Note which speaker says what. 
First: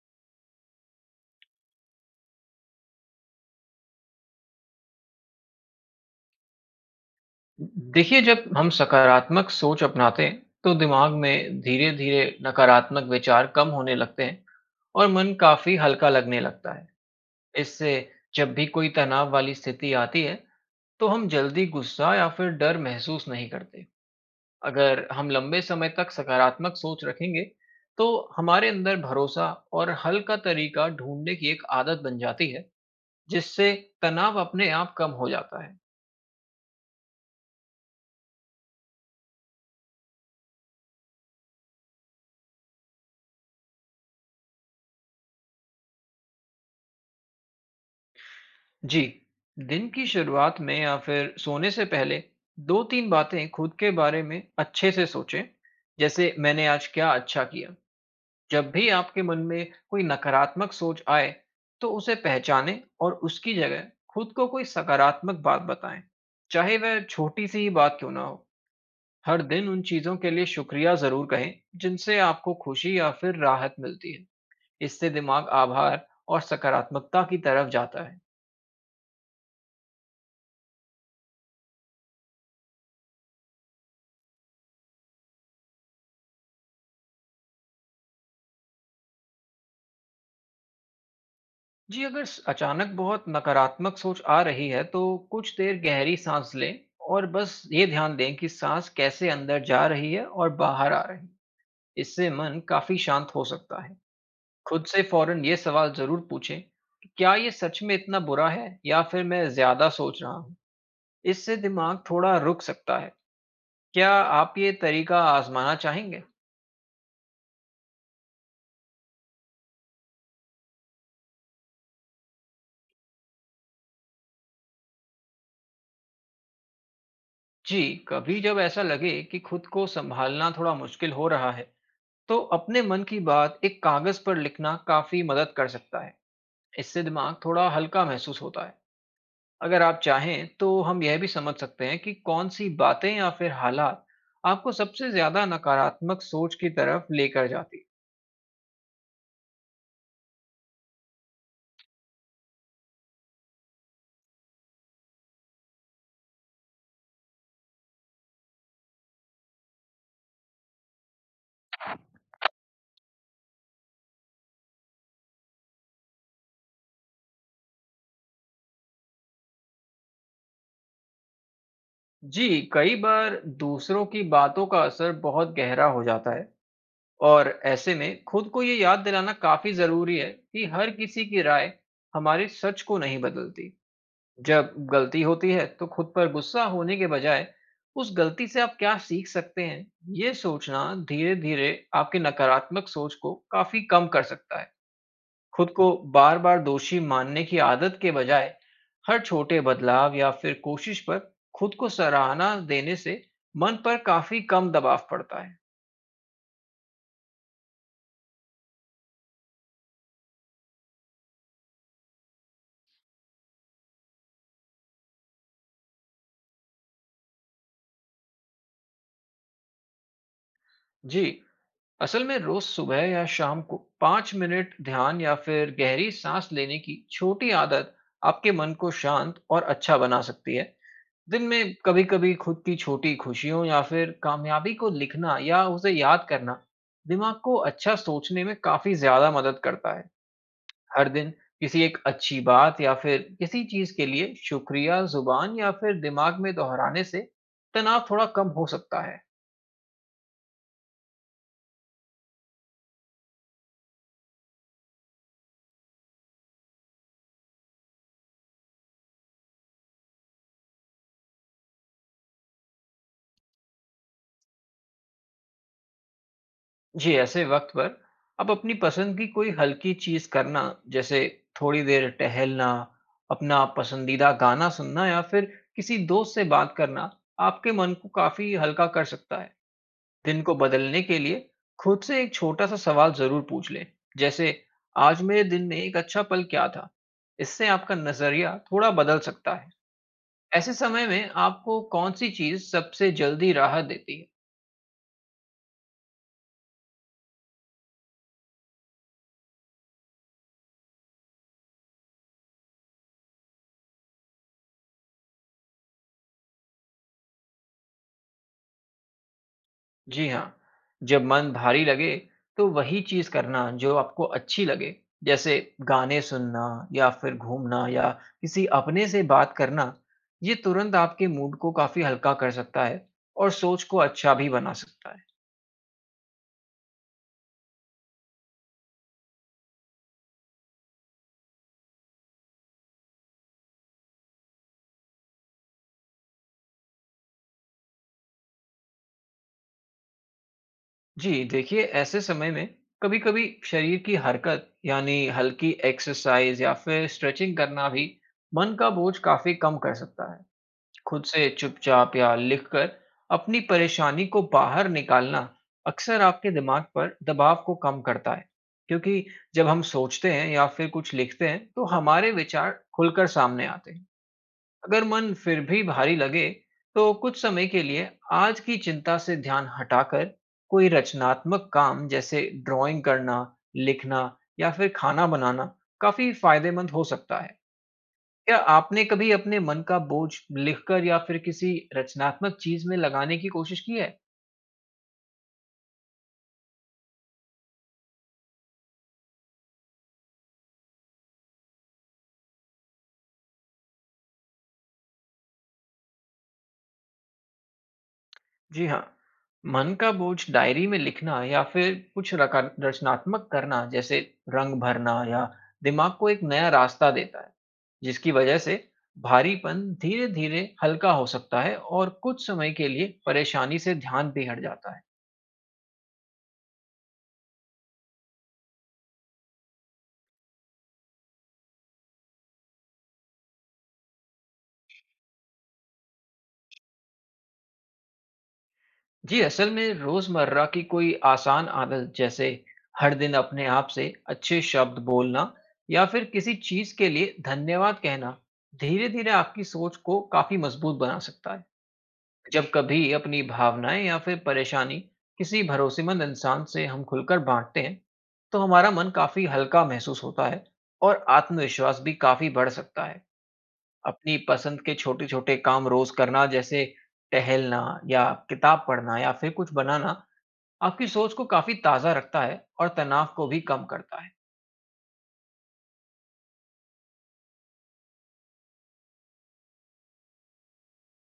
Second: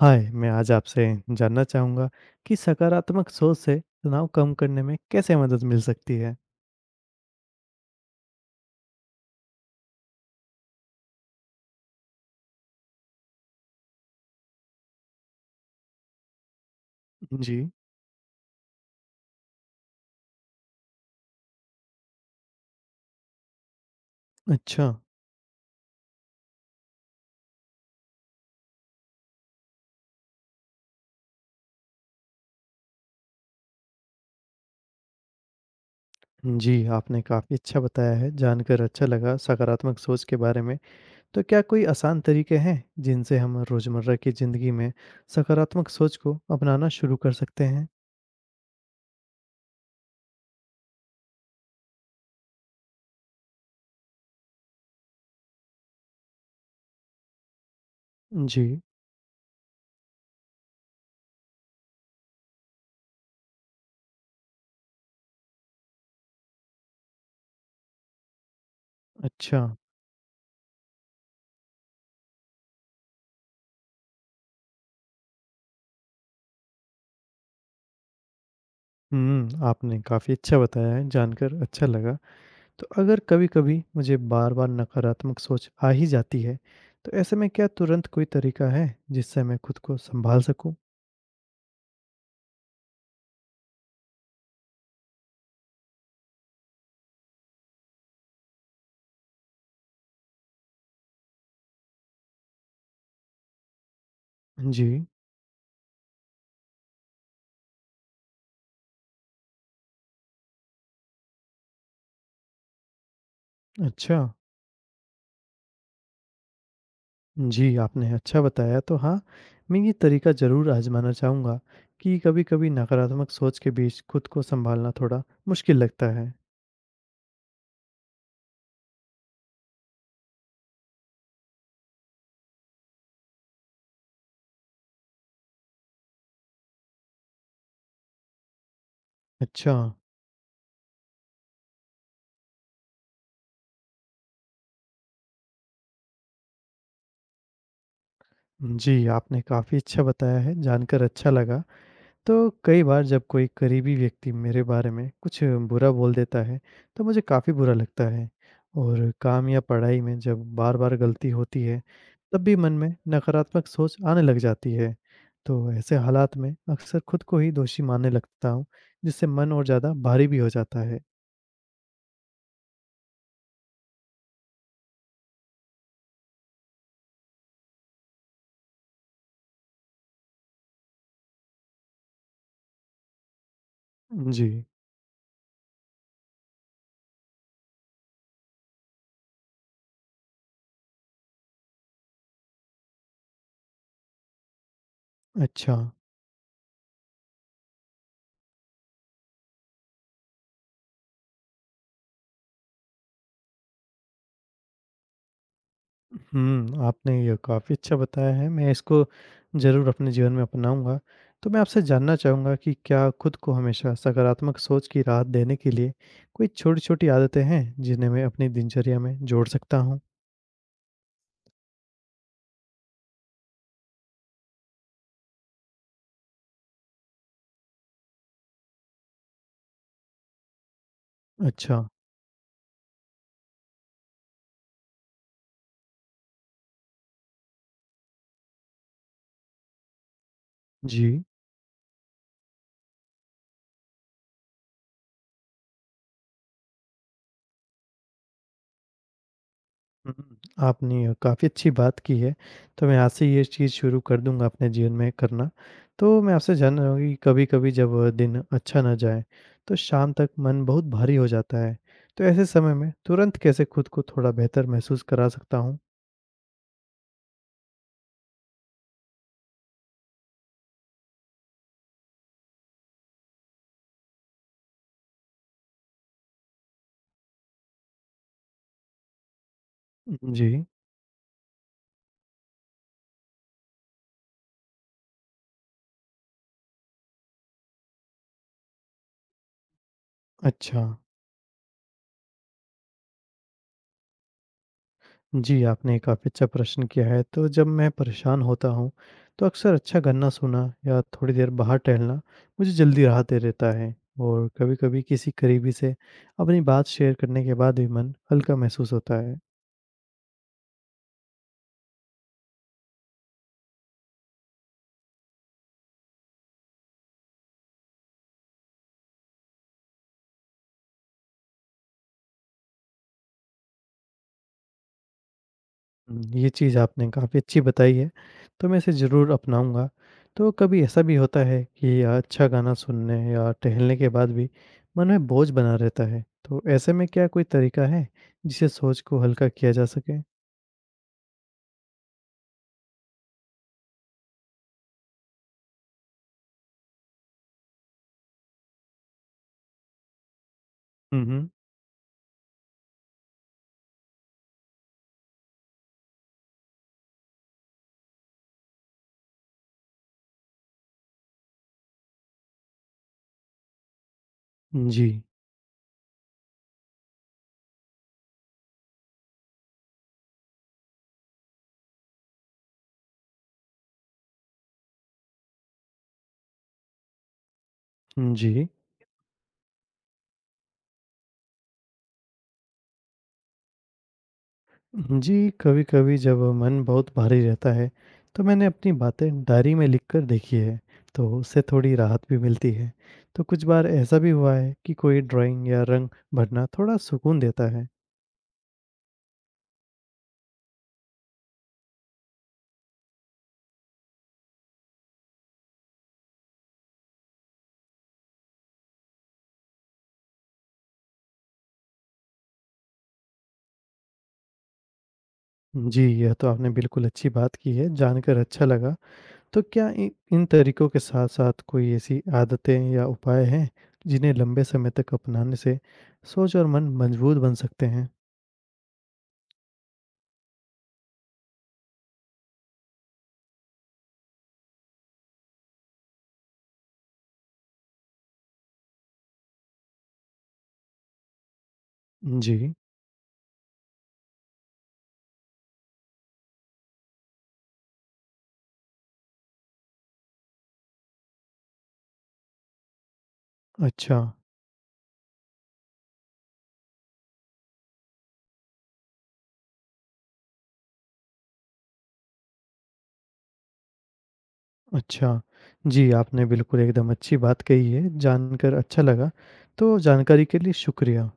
Speaker 1: हाय, मैं आज आपसे जानना चाहूँगा कि सकारात्मक सोच से तनाव कम करने में कैसे मदद मिल सकती है?
Speaker 2: देखिए, जब हम सकारात्मक सोच अपनाते हैं, तो दिमाग में धीरे-धीरे नकारात्मक विचार कम होने लगते हैं और मन काफ़ी हल्का लगने लगता है।
Speaker 1: जी।
Speaker 2: इससे जब भी कोई तनाव वाली स्थिति आती है, तो हम जल्दी गुस्सा या फिर डर महसूस नहीं करते।
Speaker 1: अच्छा।
Speaker 2: अगर हम लंबे समय तक सकारात्मक सोच रखेंगे, तो हमारे अंदर भरोसा और हल का तरीका ढूँढने की एक आदत बन जाती है, जिससे तनाव अपने आप कम हो जाता है।
Speaker 1: जी, आपने काफ़ी अच्छा बताया है, जानकर अच्छा लगा सकारात्मक सोच के बारे में। तो क्या कोई आसान तरीके हैं जिनसे हम रोज़मर्रा की ज़िंदगी में सकारात्मक सोच को अपनाना शुरू कर सकते हैं?
Speaker 2: जी। दिन की शुरुआत में या फिर सोने से पहले दो तीन बातें खुद के बारे में अच्छे से सोचें, जैसे मैंने आज क्या अच्छा किया। जब
Speaker 1: जी।
Speaker 2: भी आपके मन में कोई नकारात्मक सोच आए तो उसे पहचानें और उसकी जगह खुद को कोई सकारात्मक बात बताएं, चाहे वह छोटी सी ही बात क्यों ना हो। हर
Speaker 1: अच्छा।
Speaker 2: दिन उन चीज़ों के लिए शुक्रिया ज़रूर कहें जिनसे आपको खुशी या फिर राहत मिलती है। इससे दिमाग आभार और सकारात्मकता की तरफ जाता है।
Speaker 1: हुँ, आपने काफ़ी अच्छा बताया है, जानकर अच्छा लगा। तो अगर कभी-कभी मुझे बार-बार नकारात्मक सोच आ ही जाती है, तो ऐसे में क्या तुरंत कोई तरीका है जिससे मैं खुद को सँभाल सकूँ?
Speaker 2: जी, अगर अचानक बहुत नकारात्मक सोच आ रही है तो कुछ देर गहरी सांस लें और बस ये ध्यान दें कि सांस कैसे अंदर जा रही है और बाहर आ रही है। इससे मन काफी शांत हो सकता है। खुद से
Speaker 1: जी।
Speaker 2: फौरन ये सवाल जरूर पूछें कि क्या ये सच में इतना बुरा है या फिर मैं ज्यादा सोच रहा हूँ। इससे दिमाग थोड़ा रुक सकता है। क्या
Speaker 1: अच्छा।
Speaker 2: आप ये तरीका आजमाना चाहेंगे?
Speaker 1: जी, आपने अच्छा बताया तो हाँ, मैं ये तरीका ज़रूर आज़माना चाहूँगा कि कभी-कभी नकारात्मक सोच के बीच खुद को सँभालना थोड़ा मुश्किल लगता है।
Speaker 2: जी। कभी जब ऐसा लगे कि खुद को संभालना थोड़ा मुश्किल हो रहा है, तो अपने मन की बात एक कागज पर लिखना काफी मदद कर सकता है। इससे दिमाग थोड़ा हल्का महसूस होता है।
Speaker 1: अच्छा।
Speaker 2: अगर आप चाहें तो हम यह भी समझ सकते हैं कि कौन सी बातें या फिर हालात आपको सबसे ज्यादा नकारात्मक सोच की तरफ लेकर जाती।
Speaker 1: जी, आपने काफ़ी अच्छा बताया है, जानकर अच्छा लगा। तो कई बार जब कोई करीबी व्यक्ति मेरे बारे में कुछ बुरा बोल देता है तो मुझे काफ़ी बुरा लगता है और काम या पढ़ाई में जब बार बार गलती होती है तब भी मन में नकारात्मक सोच आने लग जाती है। तो ऐसे हालात में अक्सर खुद को ही दोषी मानने लगता हूँ जिससे मन और ज़्यादा भारी भी हो जाता है।
Speaker 2: जी, कई बार दूसरों की बातों का असर बहुत गहरा हो जाता है और ऐसे में खुद को ये याद दिलाना काफी जरूरी है कि हर किसी की राय हमारे सच को नहीं बदलती।
Speaker 1: जी।
Speaker 2: जब गलती होती है तो खुद पर गुस्सा होने के बजाय उस गलती से आप क्या सीख सकते हैं, ये सोचना धीरे धीरे आपकी नकारात्मक सोच को काफी कम कर सकता है। खुद
Speaker 1: अच्छा।
Speaker 2: को बार बार दोषी मानने की आदत के बजाय हर छोटे बदलाव या फिर कोशिश पर खुद को सराहना देने से मन पर काफी कम दबाव पड़ता है।
Speaker 1: हुँ, आपने ये काफ़ी अच्छा बताया है, मैं इसको ज़रूर अपने जीवन में अपनाऊँगा। तो मैं आपसे जानना चाहूँगा कि क्या खुद को हमेशा सकारात्मक सोच की राहत देने के लिए कोई छोटी-छोटी आदतें हैं, जिन्हें मैं अपनी दिनचर्या में जोड़ सकता हूँ?
Speaker 2: जी, असल में रोज सुबह या शाम को 5 मिनट ध्यान या फिर गहरी सांस लेने की छोटी आदत आपके मन को शांत और अच्छा बना सकती है। दिन में
Speaker 1: अच्छा।
Speaker 2: कभी कभी खुद की छोटी खुशियों या फिर कामयाबी को लिखना या उसे याद करना दिमाग को अच्छा सोचने में काफी ज्यादा मदद करता है। हर
Speaker 1: जी।
Speaker 2: दिन किसी एक अच्छी बात या फिर किसी चीज के लिए शुक्रिया जुबान या फिर दिमाग में दोहराने से तनाव थोड़ा कम हो सकता है।
Speaker 1: हुँ, आपने काफ़ी अच्छी बात की है, तो मैं आज से ये चीज़ शुरू कर दूँगा अपने जीवन में करना। तो मैं आपसे जानना चाहूँगा कि कभी-कभी जब दिन अच्छा ना जाए, तो शाम तक मन बहुत भारी हो जाता है, तो ऐसे समय में तुरंत कैसे खुद को थोड़ा बेहतर महसूस करा सकता हूँ?
Speaker 2: जी, ऐसे वक़्त पर आप अपनी पसंद की कोई हल्की चीज़ करना, जैसे थोड़ी देर टहलना, अपना पसंदीदा गाना सुनना या फिर किसी दोस्त से बात करना, आपके मन को काफ़ी हल्का कर सकता है। दिन को
Speaker 1: जी।
Speaker 2: बदलने के लिए खुद से एक छोटा-सा सवाल ज़रूर पूछ लें, जैसे आज मेरे दिन में एक अच्छा पल क्या था? इससे आपका नज़रिया थोड़ा बदल सकता है। ऐसे
Speaker 1: अच्छा।
Speaker 2: समय में आपको कौन-सी चीज़ सबसे जल्दी राहत देती है?
Speaker 1: जी, आपने काफ़ी अच्छा प्रश्न किया है। तो जब मैं परेशान होता हूँ, तो अक्सर अच्छा गाना सुनना या थोड़ी देर बाहर टहलना मुझे जल्दी राहत दे देता है। और कभी-कभी किसी करीबी से अपनी बात शेयर करने के बाद भी मन हल्का महसूस होता है।
Speaker 2: जी हाँ, जब मन भारी लगे तो वही चीज़ करना जो आपको अच्छी लगे, जैसे गाने सुनना या फिर घूमना या किसी अपने से बात करना, ये तुरंत आपके मूड को काफ़ी हल्का कर सकता है और सोच को अच्छा भी बना सकता है।
Speaker 1: हुँ, ये चीज़ आपने काफ़ी अच्छी बताई है, तो मैं इसे ज़रूर अपनाऊँगा। तो कभी ऐसा भी होता है कि अच्छा गाना सुनने या टहलने के बाद भी मन में बोझ बना रहता है, तो ऐसे में क्या कोई तरीका है, जिससे सोच को हल्का किया जा सके?
Speaker 2: जी, देखिए ऐसे समय में कभी-कभी शरीर की हरकत यानी हल्की एक्सरसाइज या फिर स्ट्रेचिंग करना भी मन का बोझ काफ़ी कम कर सकता है।
Speaker 1: हुँ,
Speaker 2: खुद
Speaker 1: हुँ।
Speaker 2: से चुपचाप या लिखकर अपनी परेशानी को बाहर निकालना अक्सर आपके दिमाग पर दबाव को कम करता है, क्योंकि जब हम सोचते हैं या फिर कुछ लिखते हैं तो हमारे विचार खुलकर सामने आते हैं। अगर
Speaker 1: जी।
Speaker 2: मन फिर भी भारी लगे तो कुछ समय के लिए आज की चिंता से ध्यान हटाकर कोई रचनात्मक काम जैसे ड्राइंग करना, लिखना या फिर खाना बनाना काफी फायदेमंद हो सकता है। क्या
Speaker 1: जी।
Speaker 2: आपने कभी अपने मन का बोझ लिखकर या फिर किसी रचनात्मक चीज में लगाने की कोशिश की है?
Speaker 1: जी, कभी-कभी जब मन बहुत भारी रहता है, तो मैंने अपनी बातें डायरी में लिख कर देखी है, तो उससे थोड़ी राहत भी मिलती है। तो कुछ बार ऐसा भी हुआ है कि कोई ड्राइंग या रंग भरना थोड़ा सुकून देता है।
Speaker 2: जी हाँ, मन का बोझ डायरी में लिखना या फिर कुछ रचनात्मक करना जैसे रंग भरना या दिमाग को एक नया रास्ता देता है, जिसकी वजह से भारीपन धीरे धीरे हल्का हो सकता है और कुछ समय के लिए परेशानी से ध्यान भी हट जाता है।
Speaker 1: जी, यह तो आपने बिल्कुल अच्छी बात की है, जानकर अच्छा लगा। तो क्या इ इन तरीकों के साथ-साथ कोई ऐसी आदतें या उपाय हैं, जिन्हें लंबे समय तक अपनाने से सोच और मन मजबूत बन सकते हैं?
Speaker 2: जी, असल में रोज़मर्रा की कोई आसान आदत जैसे हर दिन अपने आप से अच्छे शब्द बोलना या फिर किसी चीज़ के लिए धन्यवाद कहना धीरे-धीरे आपकी सोच को काफ़ी मज़बूत बना सकता है। जब
Speaker 1: जी।
Speaker 2: कभी अपनी भावनाएँ या फिर परेशानी किसी भरोसेमंद इंसान से हम खुलकर बाँटते हैं, तो हमारा मन काफ़ी हल्का महसूस होता है और आत्मविश्वास भी काफ़ी बढ़ सकता है।
Speaker 1: अच्छा।
Speaker 2: अपनी पसंद के छोटे-छोटे काम रोज़ करना जैसे टहलना या किताब पढ़ना या फिर कुछ बनाना आपकी सोच को काफ़ी ताज़ा रखता है और तनाव को भी कम करता है।
Speaker 1: अच्छा। जी, आपने बिल्कुल एकदम अच्छी बात कही है, जानकर अच्छा लगा। तो जानकारी के लिए शुक्रिया।